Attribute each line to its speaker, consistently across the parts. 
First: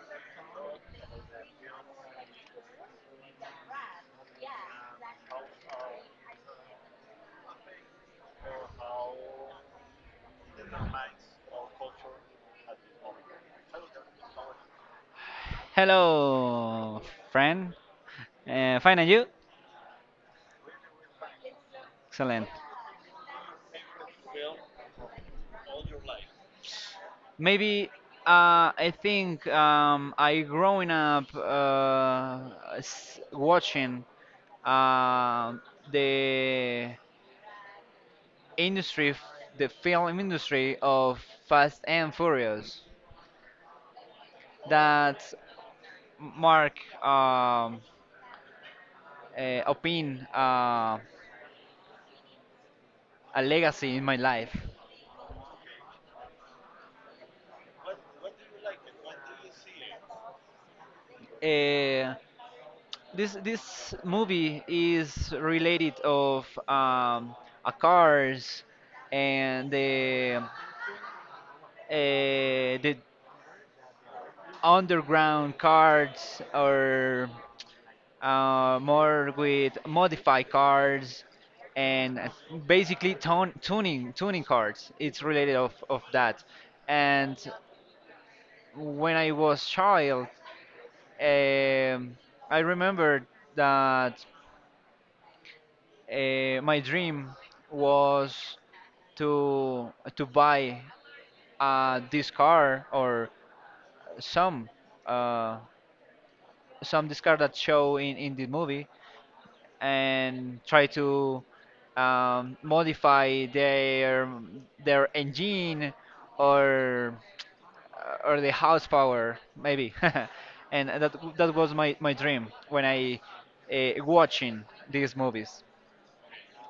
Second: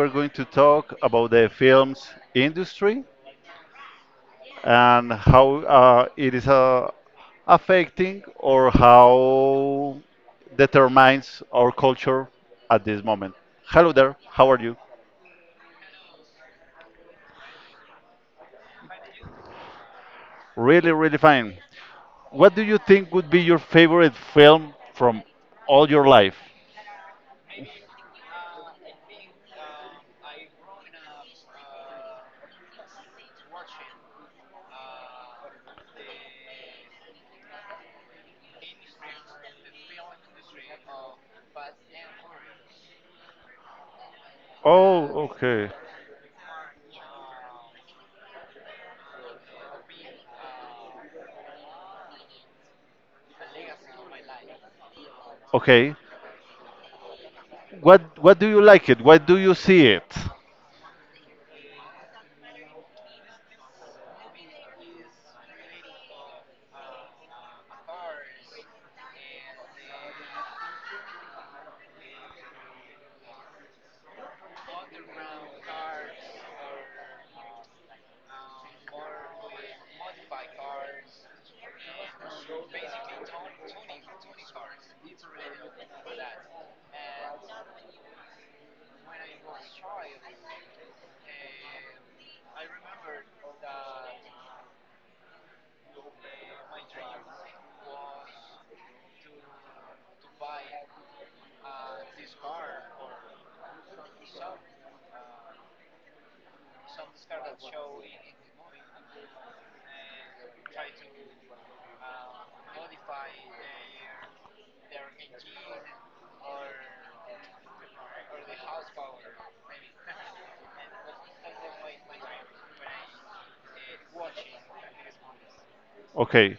Speaker 1: we're going to talk about the films industry and how it is affecting or how determines our culture at this moment. Hello there. How are you?
Speaker 2: Hello, friend. Fine, and you?
Speaker 1: Really, really fine.
Speaker 2: Excellent.
Speaker 1: What do you think would be your favorite film from all your life?
Speaker 2: Maybe I think, I growing up watching uh, the industry, f- the film industry of Fast and Furious.
Speaker 1: Oh,
Speaker 2: That
Speaker 1: okay.
Speaker 2: mark, um, opin a legacy in my life.
Speaker 1: Okay. What do you like it? Why do you see it?
Speaker 2: Uh, this movie is related of a cars, and the underground cars, or more with modified cars, and basically tone, tuning tuning cars. It's related of that. And when I was child, um, I remember that. My dream was to buy this car, or some uh, some this car that show in the movie, and try to modify their engine, or or the horsepower maybe. And that was my dream when I, watching these movies.
Speaker 1: Okay.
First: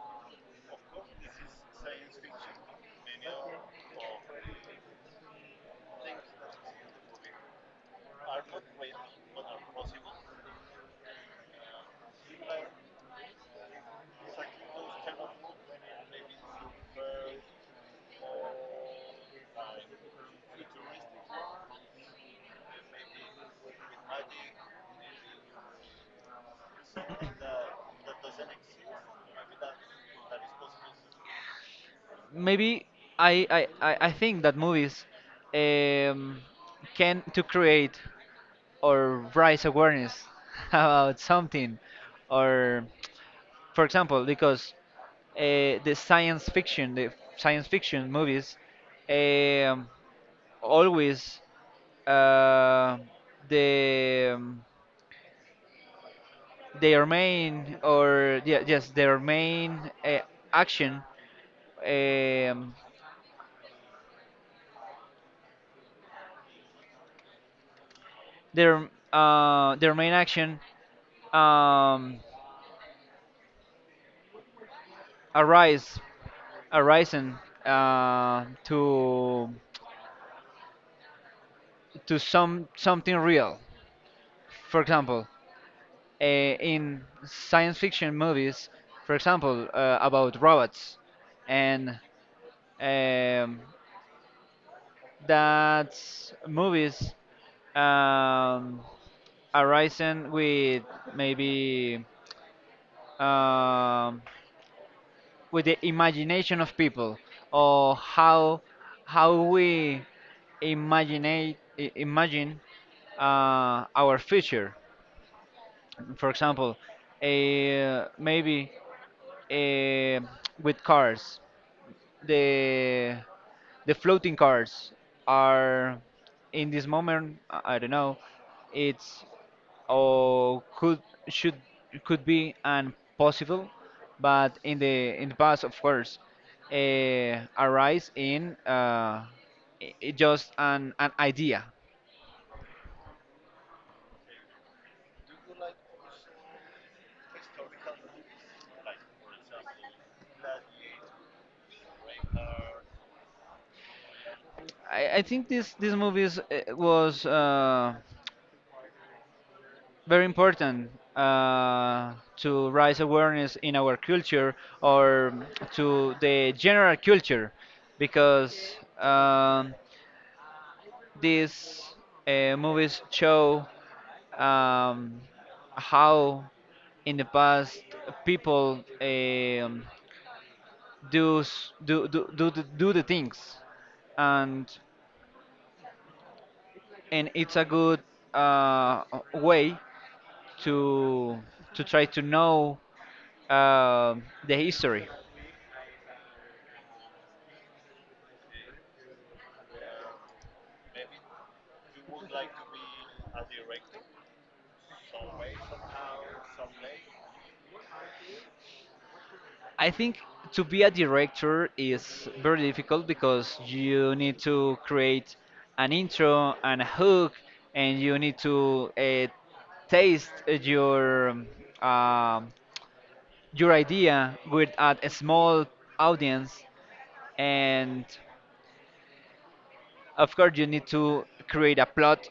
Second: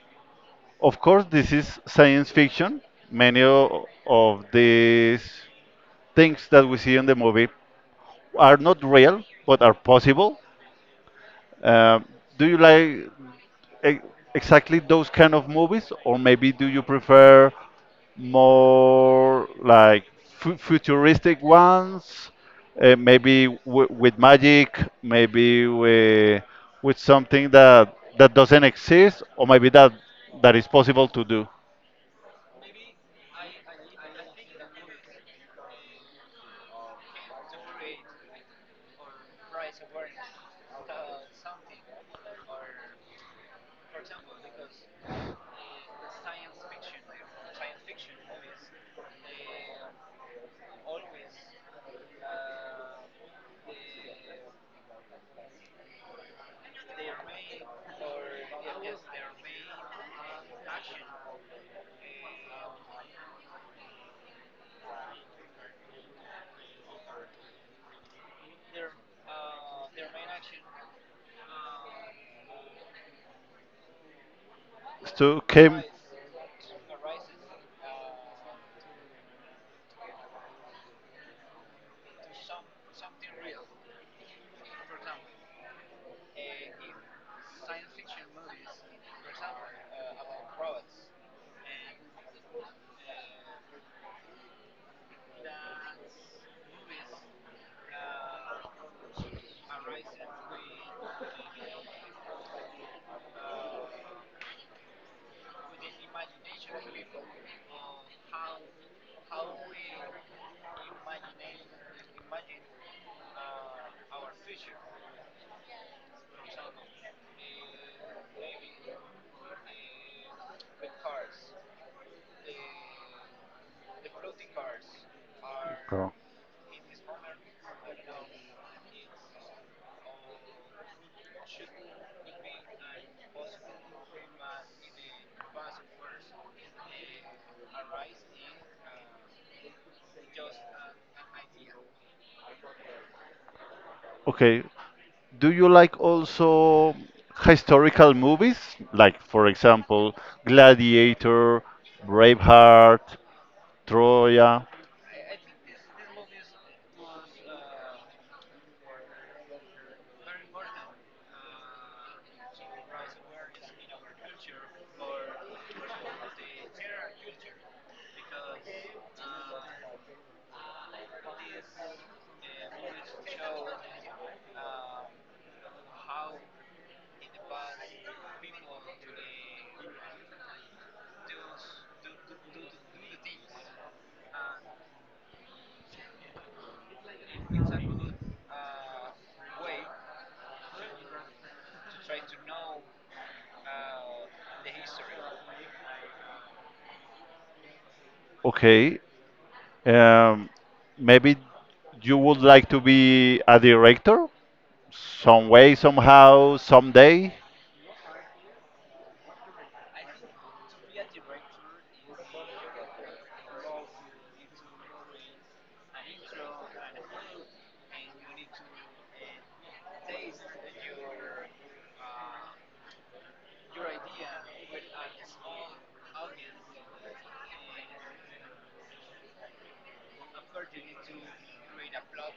Speaker 1: Of course, this is science fiction. Many of these things that we see in the movie are not real, but are possible. Um do you like e- exactly those kind of movies, or maybe do you prefer more like futuristic ones? Maybe with magic, maybe with something that doesn't exist, or maybe that is possible to do.
Speaker 2: Maybe I think that movies um, can to create or raise awareness, about something. Or for example, because the science fiction, the science fiction movies, um, always, uh, the um, their main, or yeah, yes, their main action, um, their their main action, um,
Speaker 1: So came.
Speaker 2: arise, arising uh, to to some something real. For example, in science fiction movies, for example, about robots. And um, that movies, um, arising with, maybe um, with the imagination of people, or how we imagine, i- imagine our future, for example. eh, maybe eh, with cars, the the floating cars are...
Speaker 1: Go.
Speaker 2: In this moment, I don't know, it's, or could, should, could be and possible. But in the past, of course, arise in, just an idea.
Speaker 1: Okay. Do you like also historical movies? Like, for example, Gladiator, Braveheart, Troya.
Speaker 2: I think this movie is, was very important, to raise awareness in our culture, or to the general culture, because these movies show, um, how in the past people, do, s- do, do, do the things. And and it's a good uh, way to try to know, the history.
Speaker 1: Okay. Um, Maybe you would like to be a director some way, somehow, someday.
Speaker 2: I think to be a director is very difficult, because you need to create an intro and a hook, and you need to taste um, your idea with a small audience, and of course you need to create a plot,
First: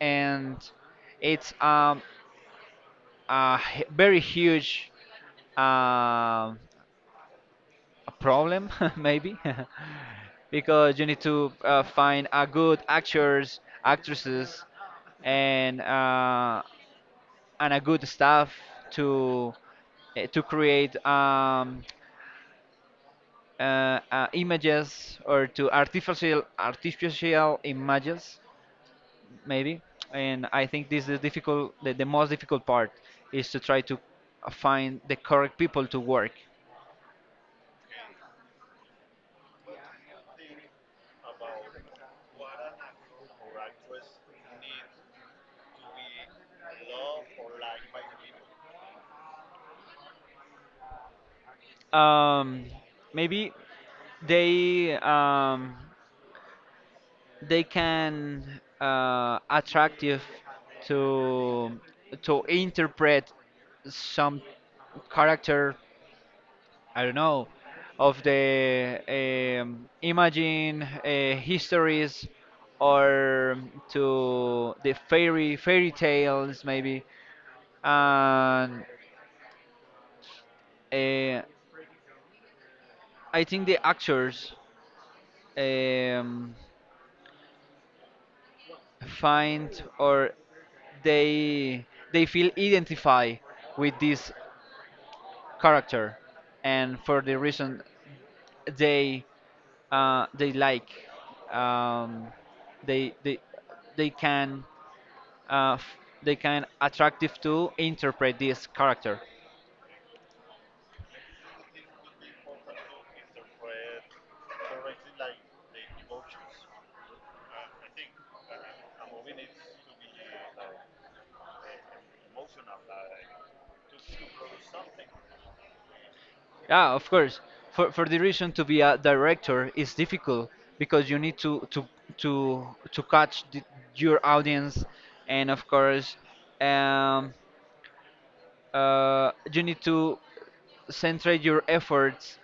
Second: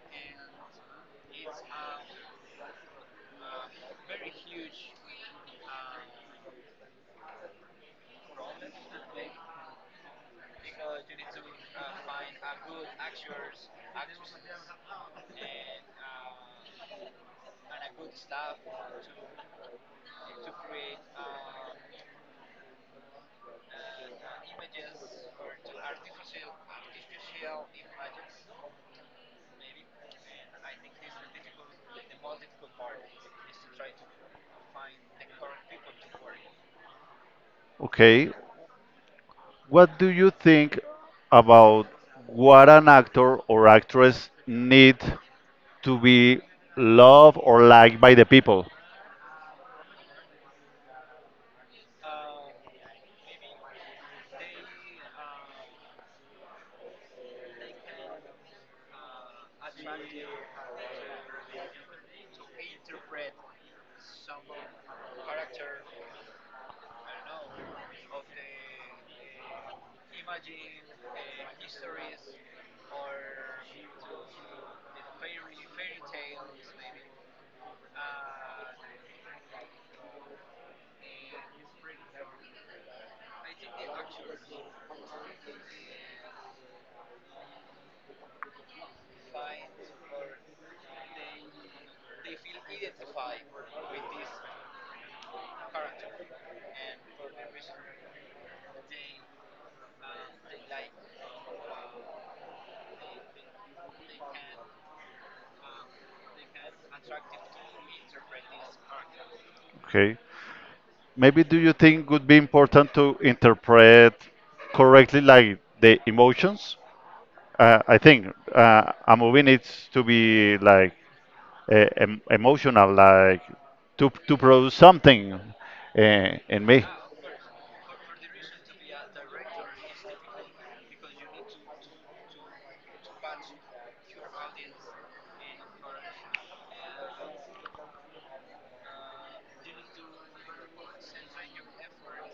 Speaker 2: and it's very huge um a problem, maybe. Because you need to find a good actors actresses, and uh, and a good staff to, to create, images, or to artificial images maybe. And I think this is difficult, the most difficult part is to try to find the correct people to work.
Speaker 1: Okay. What do you think about what an actor or actress need to be loved or liked by the people?
Speaker 2: um, Maybe they um, they can, attractive to interpret some character. I don't know, of the imagine histories, or to the fairy tales maybe. And uh, I think the actors, um, find or, they they feel identified with this character. And for the reason they, they like, um, they they they can, uh, f- they can attractive to interpret this character.
Speaker 1: Okay. Maybe do you think would be important to interpret correctly like the emotions? I think a movie needs to be like emotional, like to produce something in
Speaker 2: Yeah,
Speaker 1: me.
Speaker 2: of course. For the reason to be a director is difficult, because you need to catch your audience. And of course, um, you need to centrate your efforts,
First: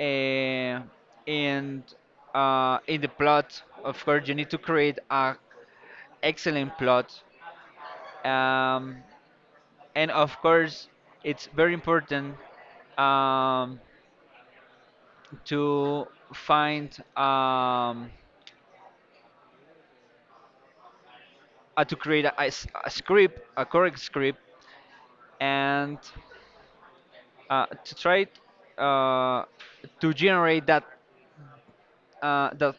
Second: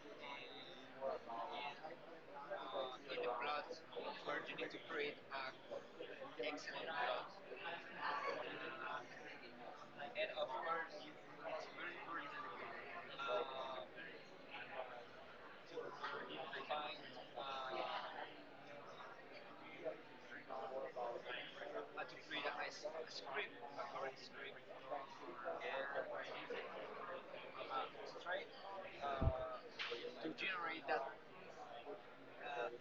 Speaker 2: uh, and in the plot. Of course, you need to create a excellent plot, um, and of course, it's very important. Um, to find, um, to create a script, a correct script, and to try uh, to generate that, uh, that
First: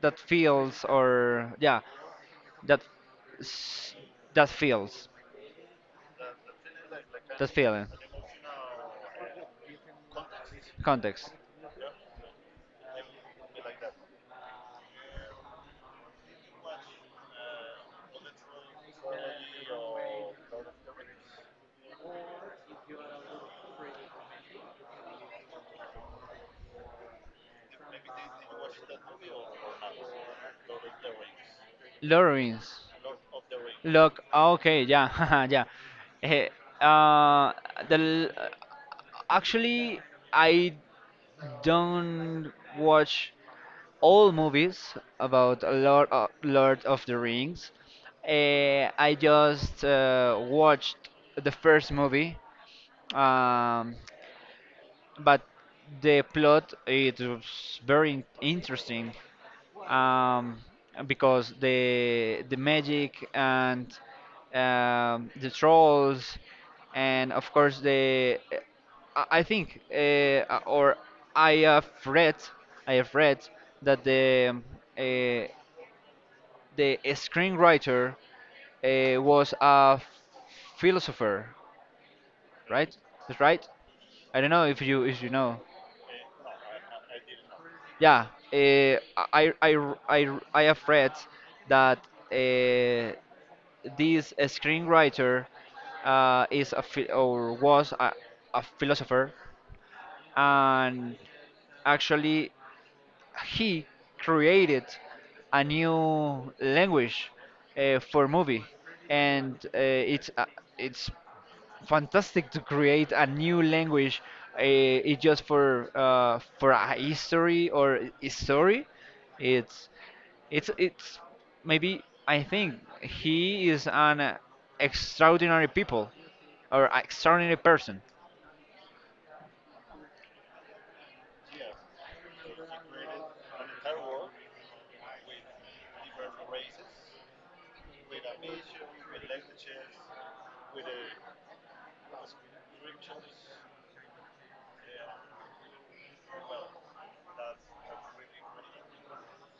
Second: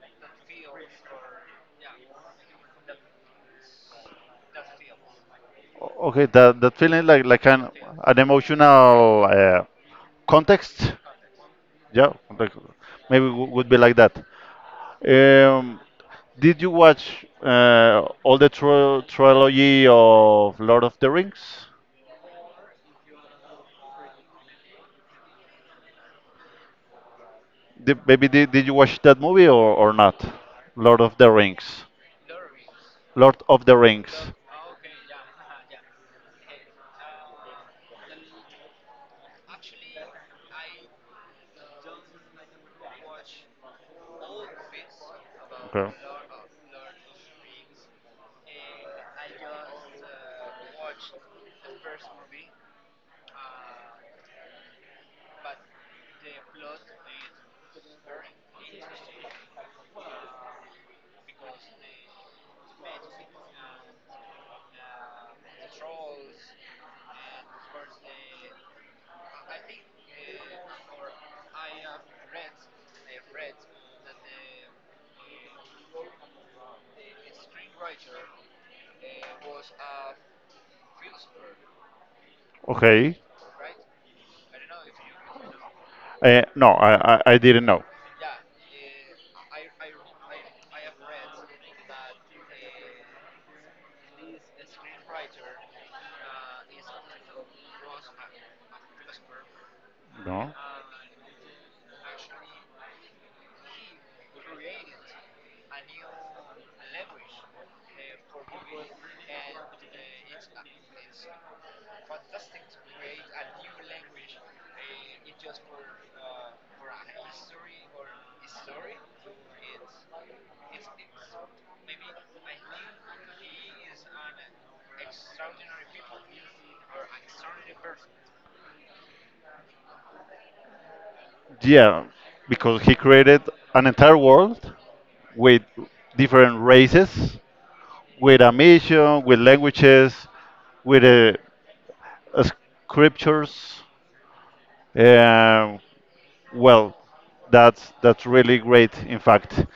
Speaker 2: that feels, or yeah, that s- that feels,
Speaker 1: Okay, that feeling like like
Speaker 2: that
Speaker 1: an
Speaker 2: feeling
Speaker 1: an emotional context.
Speaker 2: context.
Speaker 1: Yeah, like maybe would be like that. Um, did you watch all the tro trilogy of Lord of the Rings? Did you watch that movie or not? Lord of the Rings.
Speaker 2: Lawrence.
Speaker 1: Lord of the Rings.
Speaker 2: Look, okay, yeah. Yeah. Eh, uh, the l- Actually, I don't watch all movies about Lord of the Rings. I just watched the first movie. Um, but the plot, it was very interesting, um, because the magic, and the trolls, and of course the... I think, or I have read, I have read that the, uh, the screenwriter was a philosopher, right?
Speaker 1: Okay.
Speaker 2: That's right. I don't know if you, if you know.
Speaker 1: No, I didn't know.
Speaker 2: Yeah, uh, I have read that, uh, this screenwriter is a or was a philosopher.
Speaker 1: No.
Speaker 2: And actually he created a new language, for movie. And it's it's fantastic to create a new language. It just for, for a history or a story. It's it's maybe, I think he is an extraordinary people, or extraordinary person.
Speaker 1: Yeah, because he created an entire world with different races, with a mission, with languages, with uh, scriptures. Um well, that's really great, in fact.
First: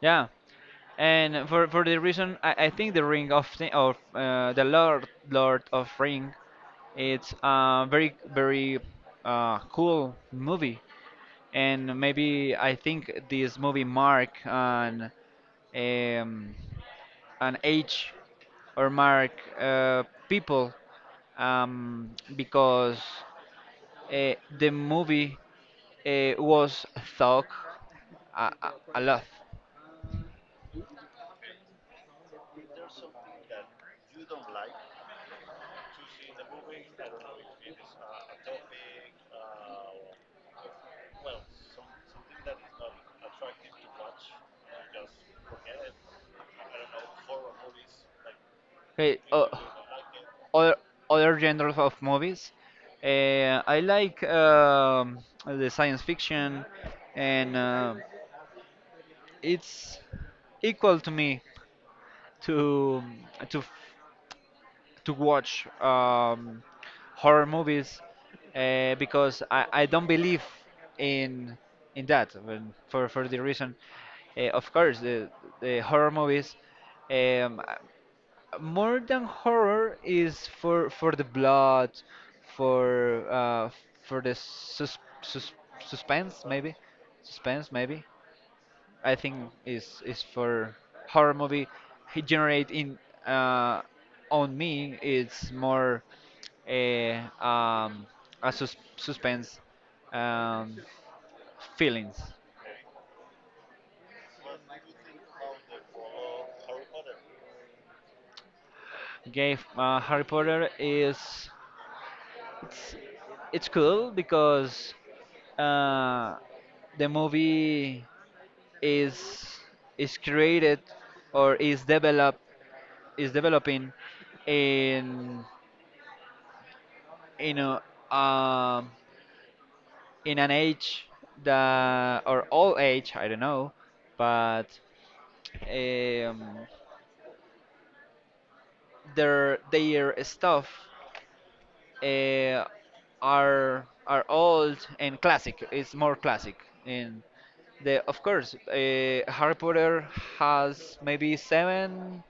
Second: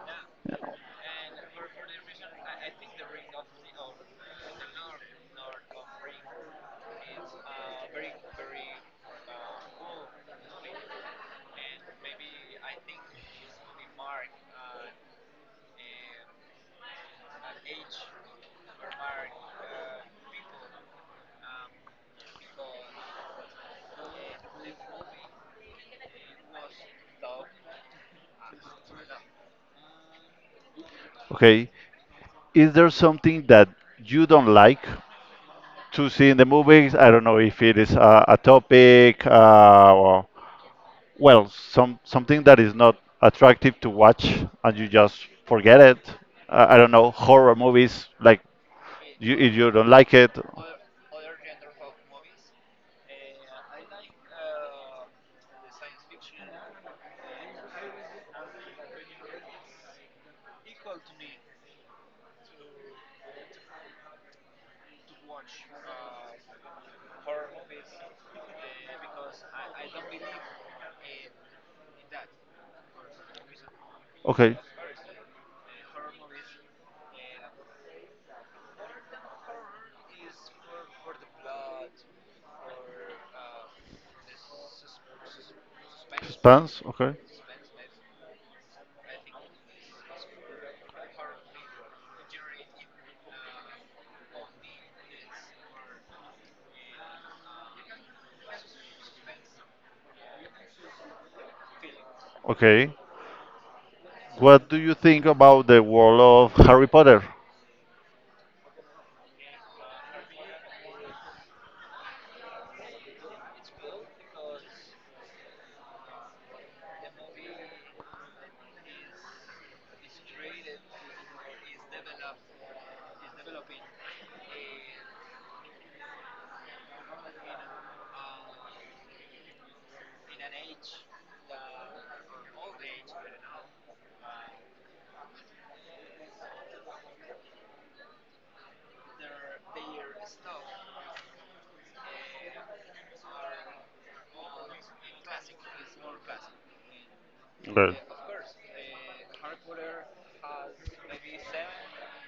Speaker 2: Yeah, and for the reason, I think the ring of of the Lord of Ring, it's a very very cool movie. And maybe I think this movie mark um, an age, or mark uh, people, because the movie was thought a lot.
Speaker 1: Okay, is there something that you don't like to see in the movies? I don't know if it is a topic, or, well, something that is not attractive to watch, and you just forget it. I don't know, horror movies. Like,
Speaker 2: Okay,
Speaker 1: you, if you don't like it,
Speaker 2: other other genres of movies. I like, the science fiction, and it's equal to me to to to watch, horror movies, because I don't believe in that, for the reason.
Speaker 1: okay.
Speaker 2: Of course, the horror movies, um, more than horror, is for the blood, for, for the suspense maybe.
Speaker 1: Spans, okay.
Speaker 2: Suspense, maybe I think is, for horror movie, he generate in, uh, on me, it's more a, a suspense, um, feelings.
Speaker 1: Okay. What do you think about the world of Harry Potter?
Speaker 2: Okay, Harry Potter is, it's cool because uh, the movie is, created, or is developed, is developing, in you know, um, in an age that, or old age, I don't know. But um, their stuff, uh, are old and classic. It's more classic. And the of course, Harry Potter has maybe seven,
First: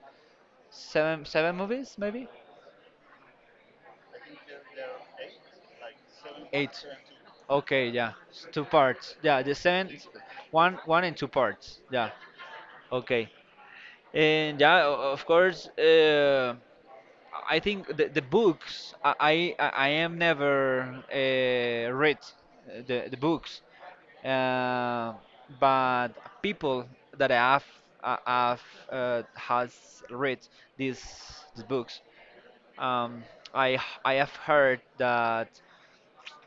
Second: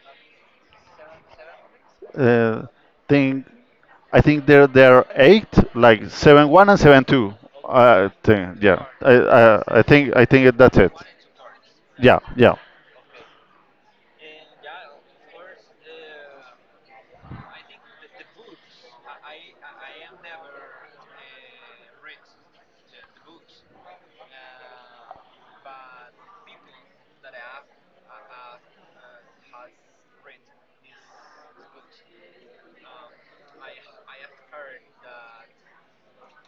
Speaker 2: seven, seven movies, maybe.
Speaker 1: Uh, think I think there are eight, like seven one and
Speaker 2: Eight.
Speaker 1: seven two.
Speaker 2: Okay,
Speaker 1: I
Speaker 2: yeah. It's
Speaker 1: think
Speaker 2: two
Speaker 1: yeah. I
Speaker 2: parts. Yeah, the
Speaker 1: I, I
Speaker 2: seven,
Speaker 1: think I think that's it.
Speaker 2: one and two parts. Yeah.
Speaker 1: Yeah, yeah.
Speaker 2: Okay. And yeah, of course, I think the books, I am never read the books. Uh, but people that I have, has read these, these books. Um, I I have heard that,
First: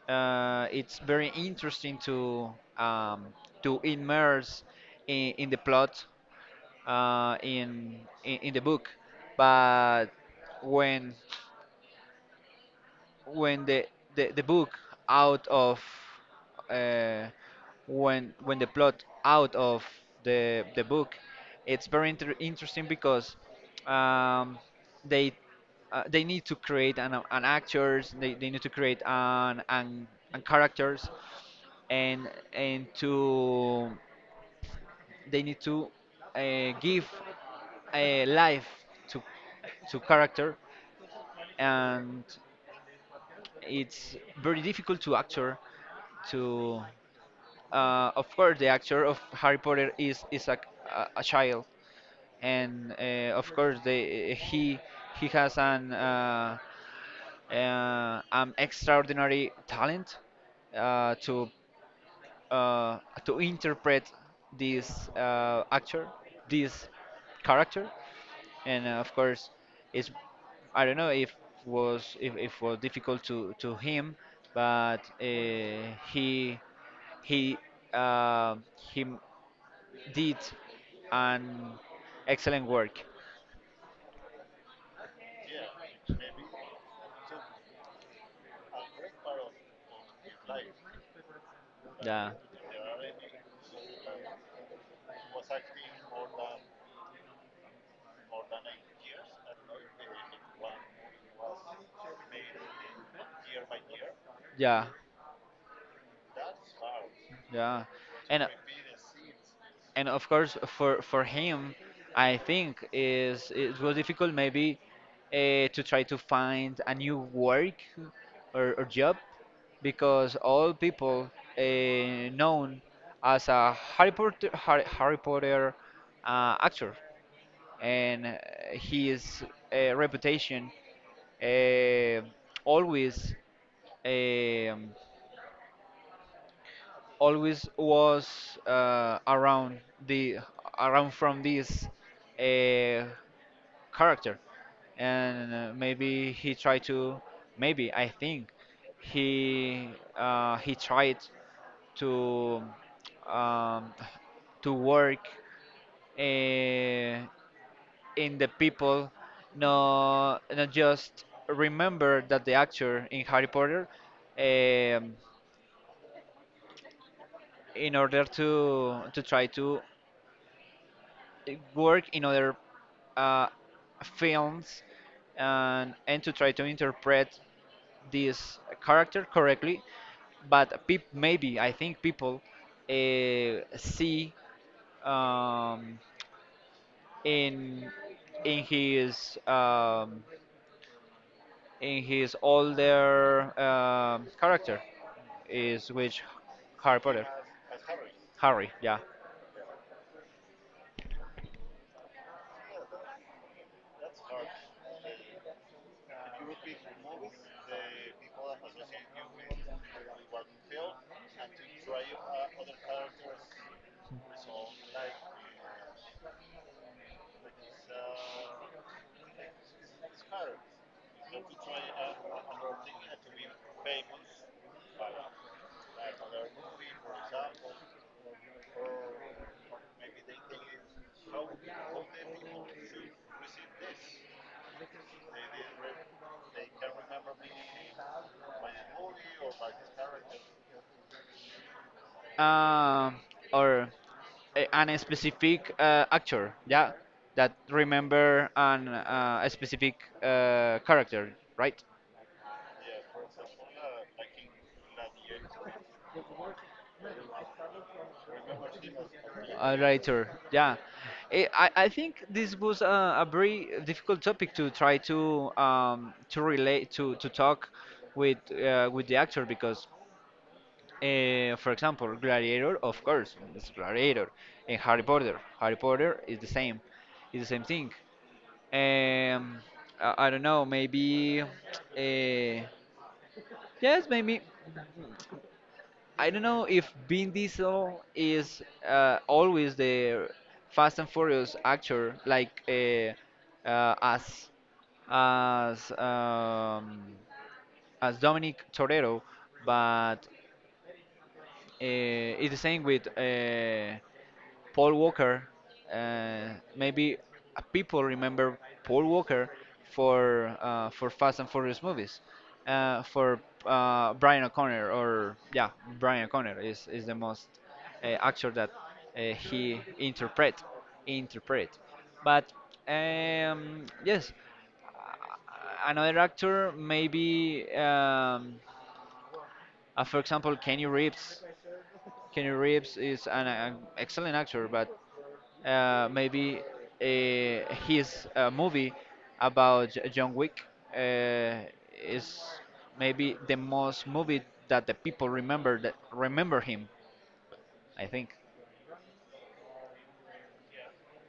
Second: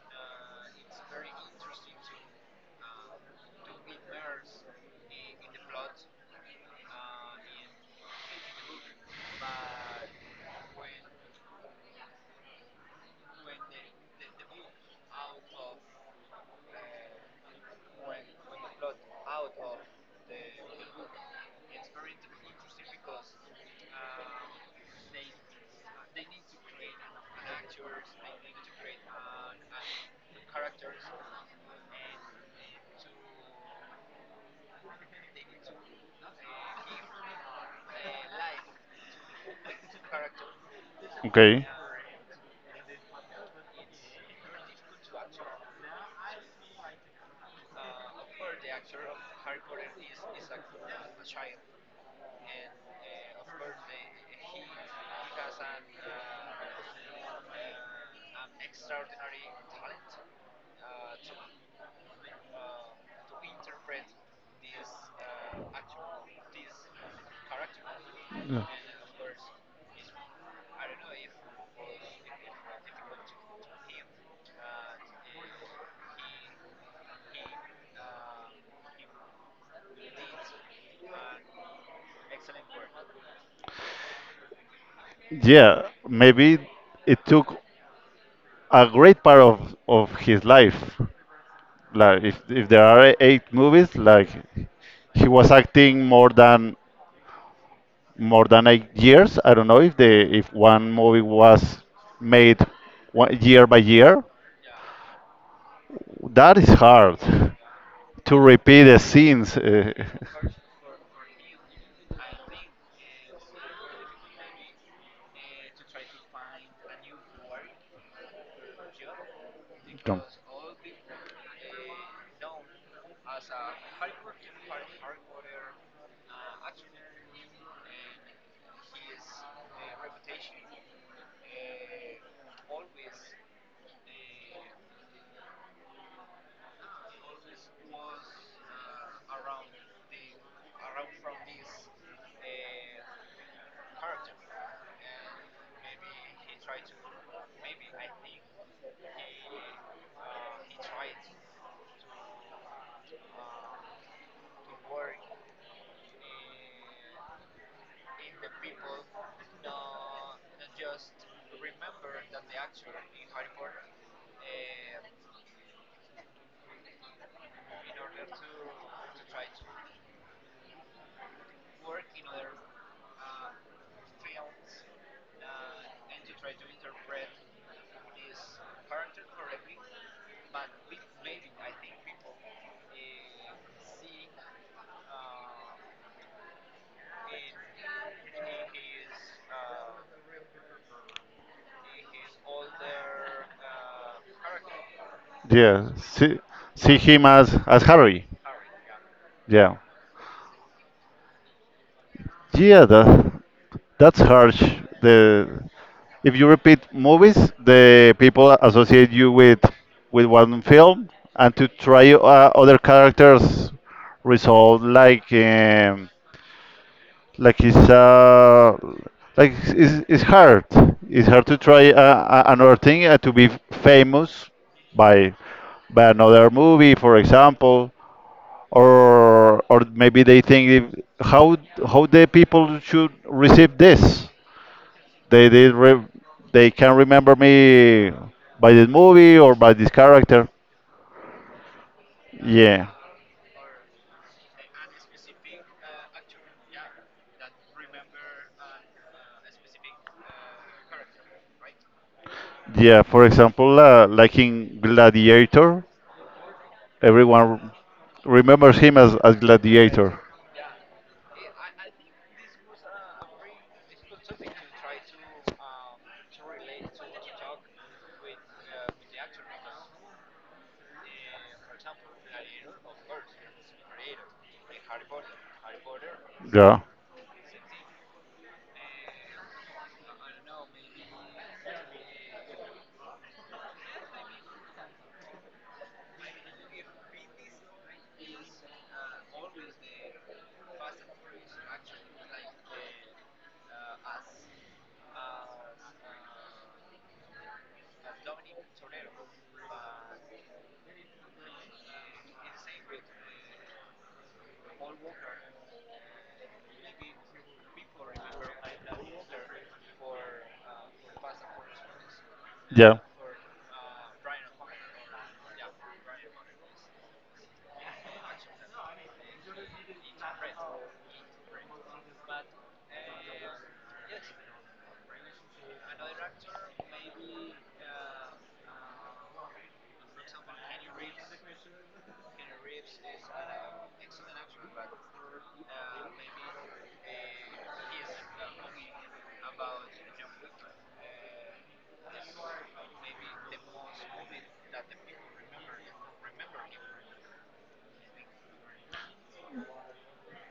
Speaker 2: it's very interesting to, um, to immerse in the plot, in the book. But when when the book, out of, uh, when the plot, out of the book, it's very interesting, because, um, they, they need to create an actors, they need to create an characters, and to, they need to give a life to character. And it's very difficult to actor to. Of course, the actor of Harry Potter is, a child. And of course he, has an extraordinary talent, uh, to uh, to interpret this, actor, this character. And of course, it's, I don't know if was, if was difficult to him. But he uh, he did an excellent work.
Speaker 1: Yeah, maybe it took a great part of his life. Like,
Speaker 2: Yeah,
Speaker 1: if there are eight movies, like he was acting more than 8 years. I don't know if the if one movie was made one, year by year.
Speaker 2: yeah.
Speaker 1: That is hard
Speaker 2: Yeah,
Speaker 1: to
Speaker 2: and
Speaker 1: repeat the scenes.
Speaker 2: and of course for him, I think is, it was difficult maybe, to try to find a new work, or job. Because all people, uh, known as a Harry Potter actor. And his reputation, uh, always, um always was around the around from this uh, character. And maybe he tried to, maybe I think he, he tried to, um, to work, uh, in the people, no, not just remember that the actor in Harry Potter, um, in order to try to, work in other uh, films, and to try to interpret this character correctly. But peop maybe I think people, see, um, in his, in his older character
Speaker 1: Yeah,
Speaker 2: is, which,
Speaker 1: see
Speaker 2: Harry
Speaker 1: him
Speaker 2: Potter,
Speaker 1: as Harry.
Speaker 2: Harry, yeah.
Speaker 1: Yeah. Yeah, that's harsh. The if you repeat movies, the people associate you with one film, and to try other characters result like it's like it's hard. It's hard to try another thing to be famous by by another movie, for example, or maybe they think if, how the people should receive this. They they re, they can remember me by this movie or by this character. Yeah,
Speaker 2: um, or an specific actor, yeah, that remember an, a specific character, right?
Speaker 1: yeah. For example, like in Gladiator, everyone remembers him as
Speaker 2: A
Speaker 1: Gladiator.
Speaker 2: writer, yeah. I think this was a very difficult topic to try to, to relate to, talk with, with the actor, because... For example, Gladiator, of course, it's Gladiator, and Harry Potter. Harry Potter
Speaker 1: Yeah,
Speaker 2: is the same thing. Um, I don't know, maybe, yes, maybe. I don't know if Vin Diesel is always the Fast and Furious actor, like, uh, as as um, as Dominic Torero, but... It's the same with Paul Walker. Maybe people remember Paul Walker for, for Fast and Furious movies,
Speaker 1: yeah.
Speaker 2: for, Brian O'Connor, or yeah. Brian O'Connor is, the most actor that he interpret. But yes, another actor maybe, for example Kenny Reeves. Kenny Reeves is an excellent actor. But maybe his movie about John Wick uh, is maybe the most movie that the people remember, that remember him, I think.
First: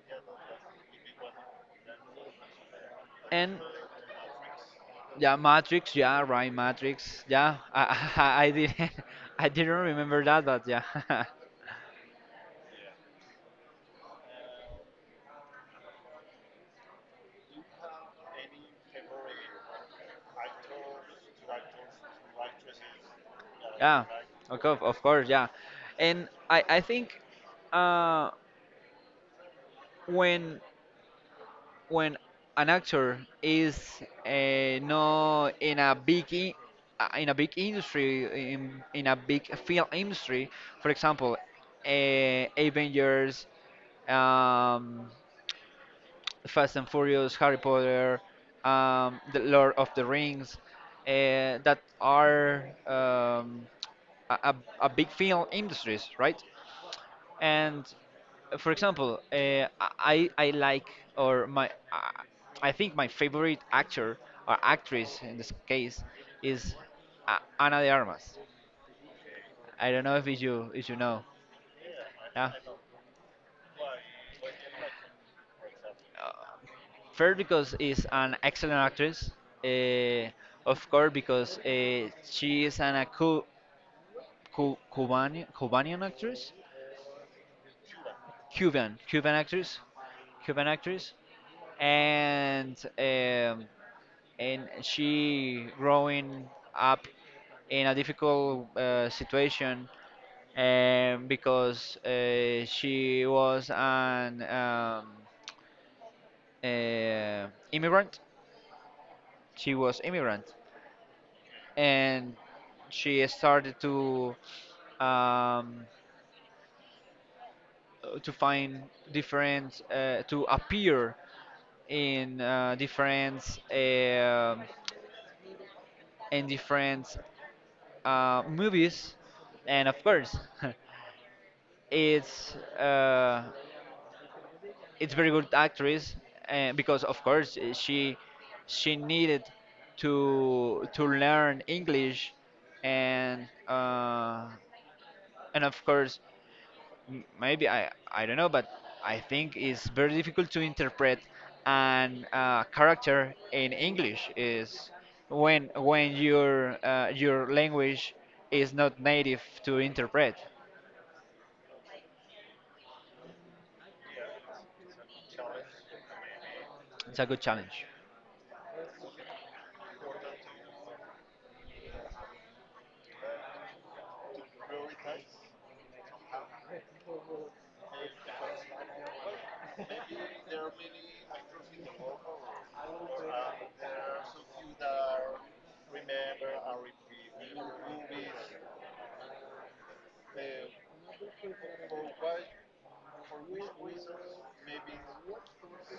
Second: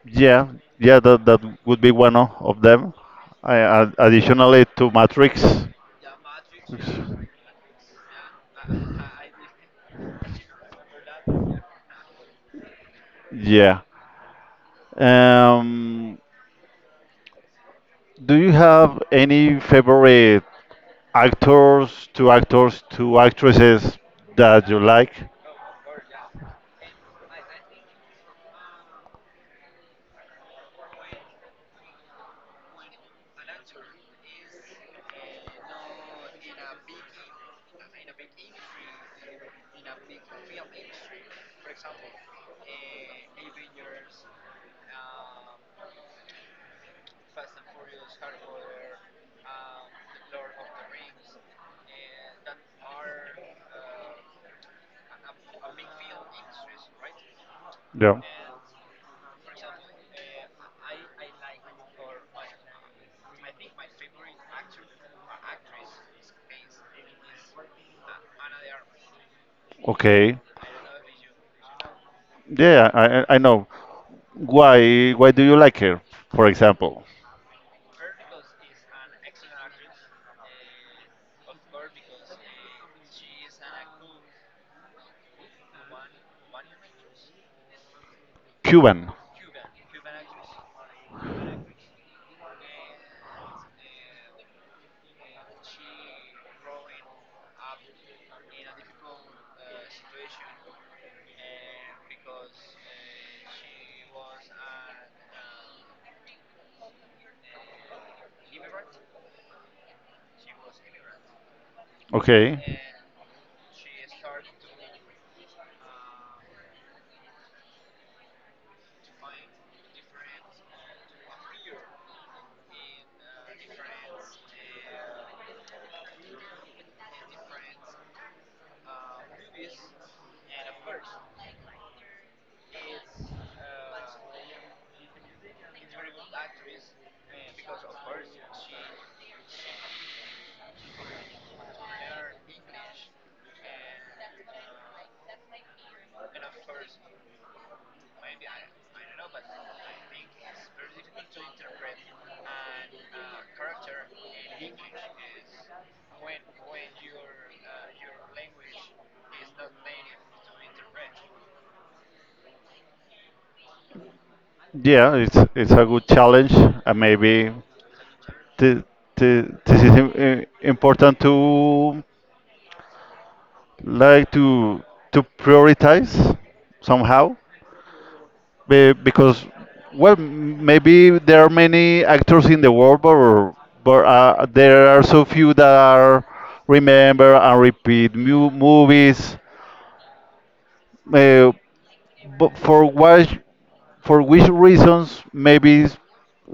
Speaker 1: Yeah, yeah, that would be one of them.
Speaker 2: And
Speaker 1: Additionally, to
Speaker 2: yeah,
Speaker 1: Matrix.
Speaker 2: Matrix. Yeah, right, Matrix. Yeah, I I didn't I didn't remember that, but yeah.
Speaker 1: Yeah. Um, do you have any favorite actors, two actresses
Speaker 2: Yeah, you
Speaker 1: that
Speaker 2: like? Of
Speaker 1: you
Speaker 2: course,
Speaker 1: like?
Speaker 2: of course, yeah. And I think uh, when when an actor is not in a big in a big industry in a big film industry, for example, Avengers, um, Fast and Furious, Harry Potter, The Lord of the Rings, that are a a big film industries, right? And
Speaker 1: Yeah.
Speaker 2: for example, I like or my. I think my favorite actor or actress in this case is Ana de Armas. I don't know
Speaker 1: Okay.
Speaker 2: if you know. Yeah.
Speaker 1: Yeah, I know. Why do you like her? For
Speaker 2: uh,
Speaker 1: example,
Speaker 2: First, because is an excellent actress. Uh, of course, because she is an a Cuban Cubanian actress,
Speaker 1: Cuban.
Speaker 2: Cuban actress, Cuban actress, and um, and she growing up in a difficult situation because she was an uh, immigrant, she was immigrant. And
Speaker 1: Okay.
Speaker 2: she started um, to find different to appear in different in different movies. And of course it's uh, it's very good actress. And because of course she needed to learn English. And and of course maybe I don't know, but I think it's very difficult to interpret an character in English is when your language is not native to interpret.
Speaker 1: Yeah, it's a good challenge, and maybe
Speaker 2: It's a good challenge.
Speaker 1: th th this is important to, like, to prioritize somehow. Because, well, maybe there are many actors in the world, but, but there are so few that are remember and repeat movies, uh, but for what for which reasons maybe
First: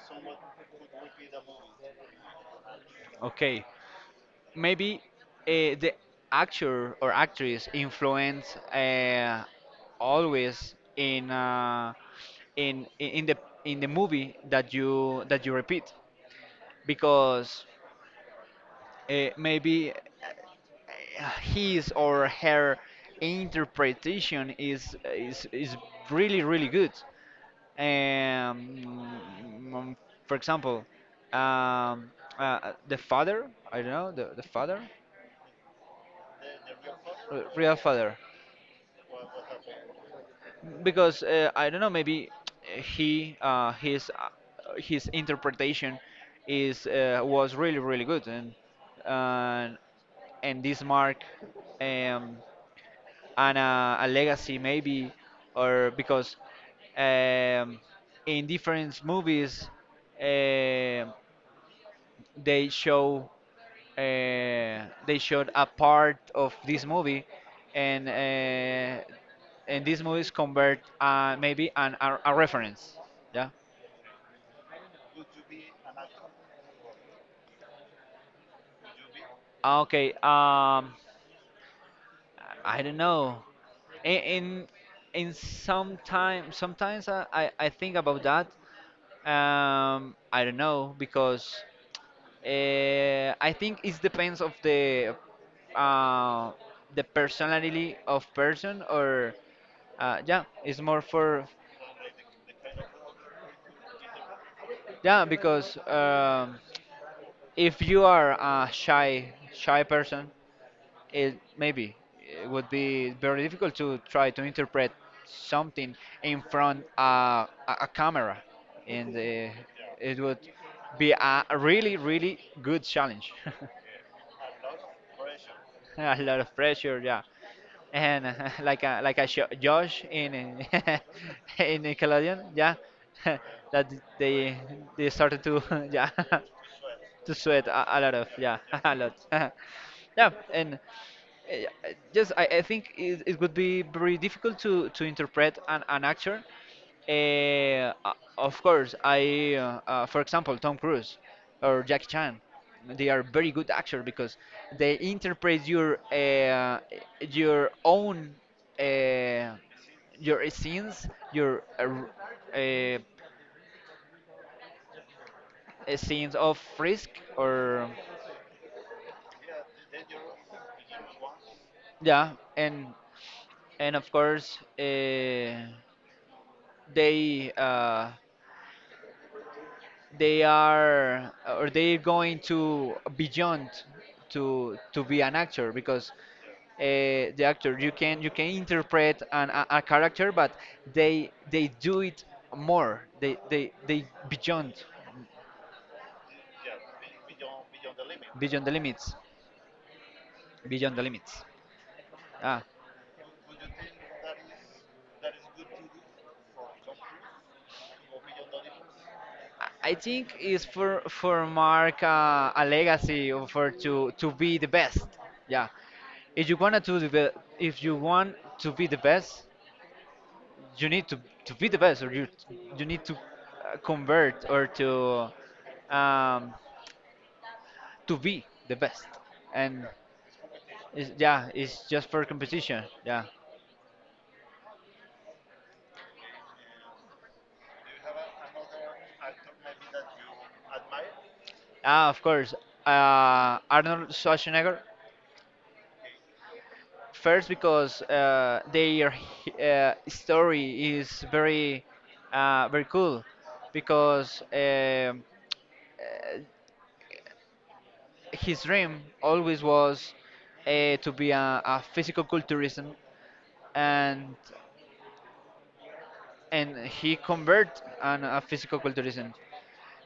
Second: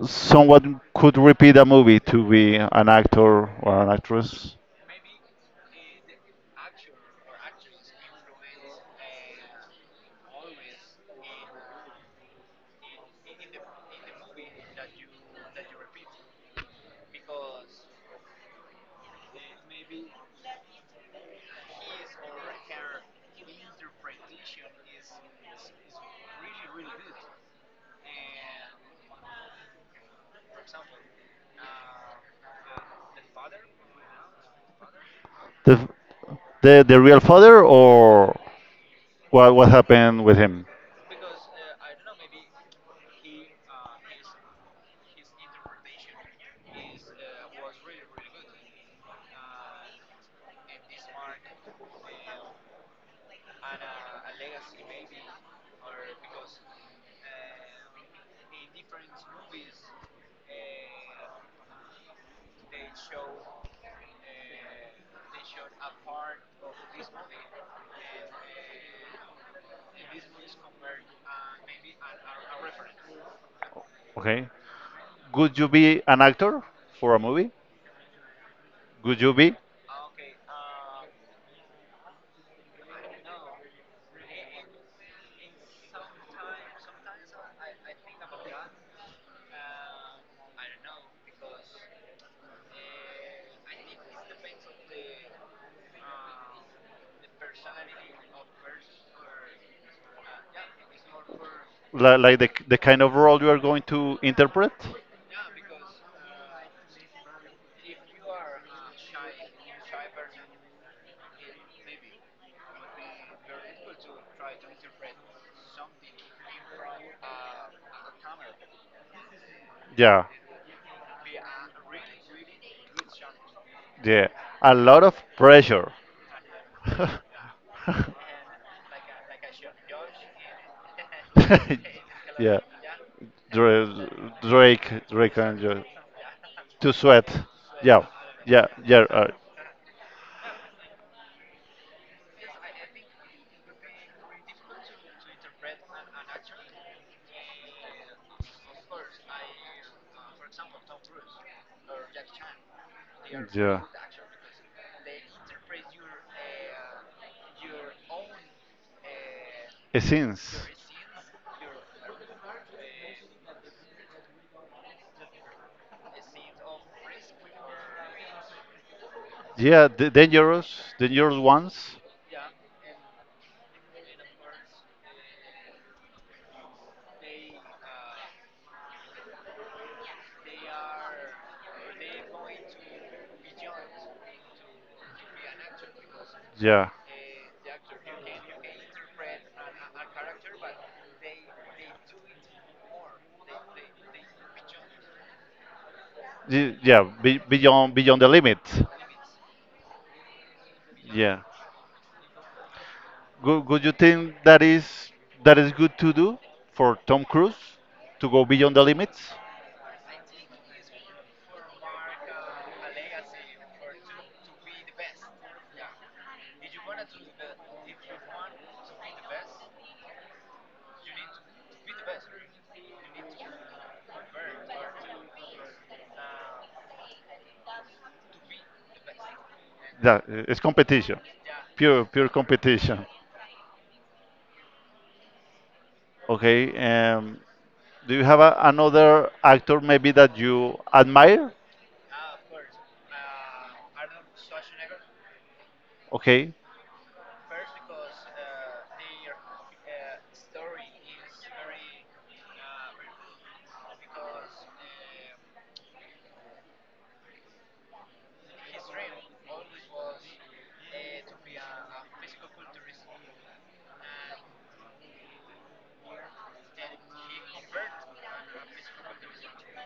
Speaker 1: someone could repeat a movie to be an actor
Speaker 2: Okay.
Speaker 1: or an actress.
Speaker 2: Maybe the actor or actress influence always in in the in the movie that you repeat, because maybe his or her interpretation is really really good. Um, mm, for example, um, the father, I don't know, the father,
Speaker 1: The the, the real father,
Speaker 2: Real father.
Speaker 1: or what happened with him?
Speaker 2: Because I don't know, maybe he his interpretation is was really really good, and and and this mark um, and a legacy maybe, or because um, in different movies. um they show uh, they showed a part of this movie, and uh, and these movies convert maybe a reference. Yeah.
Speaker 1: Okay, could you be an actor for a movie? Could you be,
Speaker 2: Ah, okay. I don't know. In and sometimes I think about that. I don't know because I think it depends of uh, the personality of person or yeah, it's more for,
Speaker 1: like, the kind of role you are going to interpret?
Speaker 2: yeah, because if you are a shy person, it maybe it would be very difficult to try to interpret something in front a camera. And
Speaker 1: Yeah,
Speaker 2: it would be a really really good challenge.
Speaker 1: yeah, a lot of pressure.
Speaker 2: A lot of pressure, yeah. And like a sho Josh in in Nickelodeon,
Speaker 1: Yeah,
Speaker 2: yeah.
Speaker 1: Drake,
Speaker 2: That they
Speaker 1: Drake,
Speaker 2: they
Speaker 1: Drake,
Speaker 2: started
Speaker 1: and
Speaker 2: to yeah
Speaker 1: To sweat.
Speaker 2: to sweat a
Speaker 1: Yeah,
Speaker 2: lot of, yeah.
Speaker 1: yeah,
Speaker 2: A
Speaker 1: yeah.
Speaker 2: lot. Yeah, and just I think it would be very difficult to interpret an actor, of course I for example Tom Cruise or Jackie Chan. They are very good
Speaker 1: Yeah.
Speaker 2: actors because they interpret your own uh, your
Speaker 1: Essence.
Speaker 2: scenes, your uh, scenes of risk, or
Speaker 1: Yeah, the dangerous, dangerous ones.
Speaker 2: yeah, and of course they uh, they are or they're going to beyond to be an actor because uh,
Speaker 1: Yeah,
Speaker 2: the actor you can interpret a character, but they do it more they beyond,
Speaker 1: Yeah, be, beyond
Speaker 2: beyond
Speaker 1: beyond
Speaker 2: the
Speaker 1: the limit.
Speaker 2: limits, beyond the limits.
Speaker 1: Yeah,
Speaker 2: Ah,
Speaker 1: Would you think that is good to do for Tom Cruise to go beyond the limits?
Speaker 2: I think it's for mark a legacy or for to be the best. Yeah, if you wanna to if you want to be the best, you need to be the best, or you need to convert or um, to be the best. And
Speaker 1: That, it's
Speaker 2: it's,
Speaker 1: competition,
Speaker 2: yeah, it's just for
Speaker 1: pure
Speaker 2: competition. Yeah.
Speaker 1: competition. Okay. Do you have another actor maybe that you admire?
Speaker 2: Ah, of course. Arnold Schwarzenegger.
Speaker 1: Okay.
Speaker 2: First, because their story is very, very cool. Because his dream always was to be a physical culturism, and and he convert on a physical culturism,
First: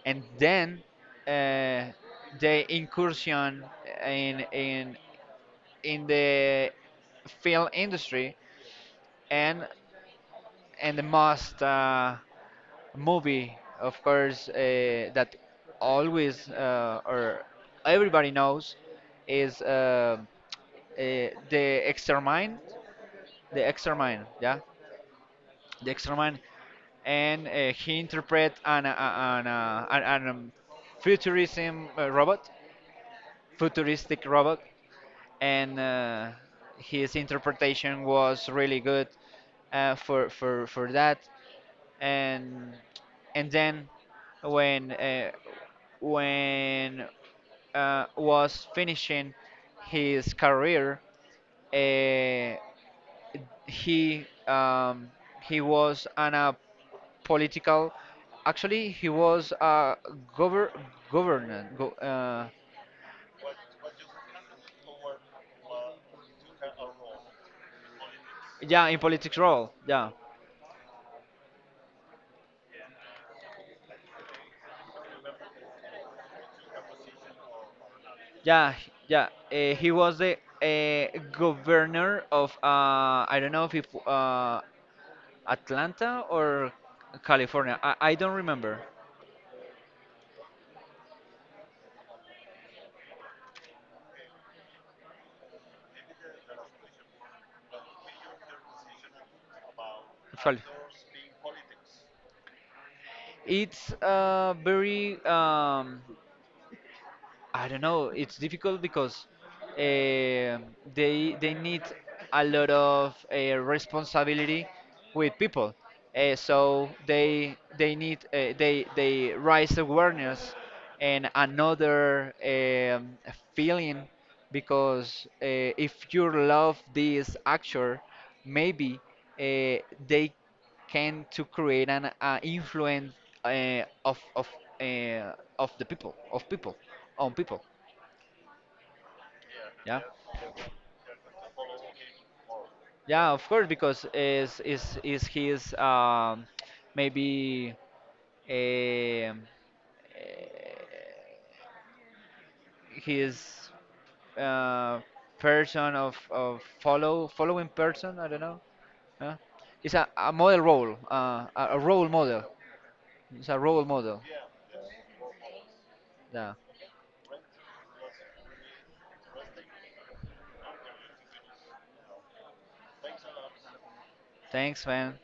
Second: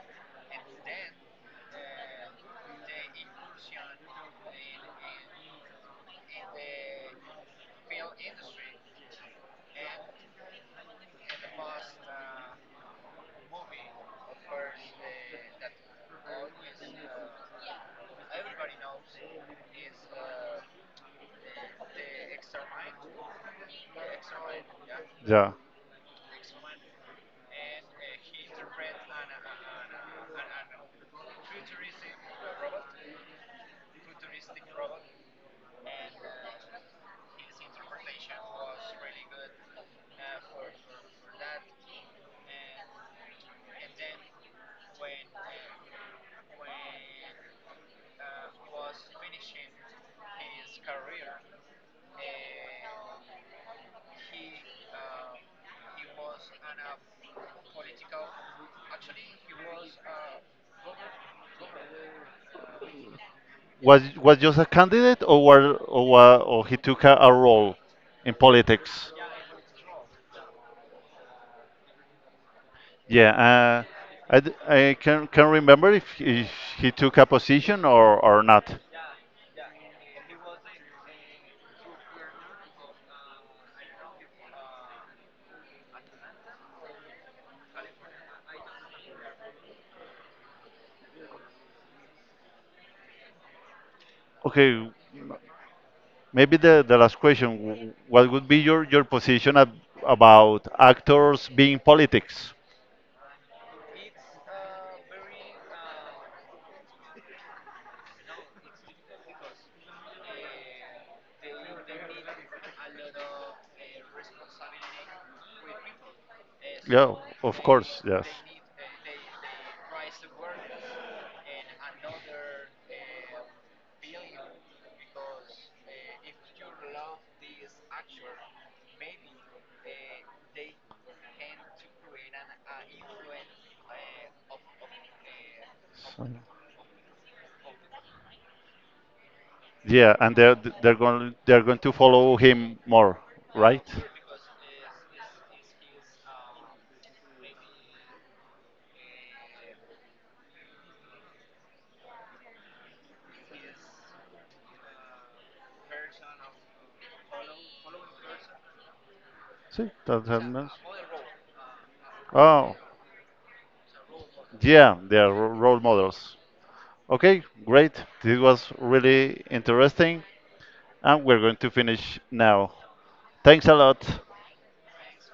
Speaker 2: and then uh, the incursion in in the film industry. and and the most movie, of course, that always or everybody knows is the Extermine, the Extermine, yeah,
Speaker 1: Yeah.
Speaker 2: the Extermine. And he interpret an futurism robot, futuristic robot. And his interpretation was really good for for that. And and then when uh, when was finishing his career, uh, he um, he was on a political. Actually, he was a govern governor.
Speaker 1: Was just a candidate, or or he took a role in
Speaker 2: Yeah, in
Speaker 1: politics?
Speaker 2: politics role. Yeah.
Speaker 1: Yeah. I can remember if he took a position or not.
Speaker 2: Yeah, yeah. He was the governor of I don't know if it, Atlanta or California. I don't remember.
Speaker 1: Okay. Maybe the last question, what would be your position
Speaker 2: Cali-
Speaker 1: about actors being politics?
Speaker 2: It's very I don't know. It's difficult because um they need a lot of responsibility with people. So
Speaker 1: Yeah, of
Speaker 2: they
Speaker 1: course,
Speaker 2: need
Speaker 1: yes.
Speaker 2: , they raise awareness, and another feeling, because if you love this actor, maybe they can to create an influence uh, of of uh, of the people
Speaker 1: So-
Speaker 2: of people on people, yeah.
Speaker 1: Yeah, and they're going to follow him more,
Speaker 2: Yeah, of course,
Speaker 1: right?
Speaker 2: because is his maybe um, uh, his uh, person of follow following person, I don't know, yeah?
Speaker 1: See,
Speaker 2: It's
Speaker 1: that's
Speaker 2: a
Speaker 1: nice.
Speaker 2: model role a role model.
Speaker 1: Oh,
Speaker 2: It's a role model.
Speaker 1: yeah, they are role models.
Speaker 2: Yeah.
Speaker 1: Okay, great. This was really interesting, and we're going to finish now. Thanks a lot.
Speaker 2: Thanks, man.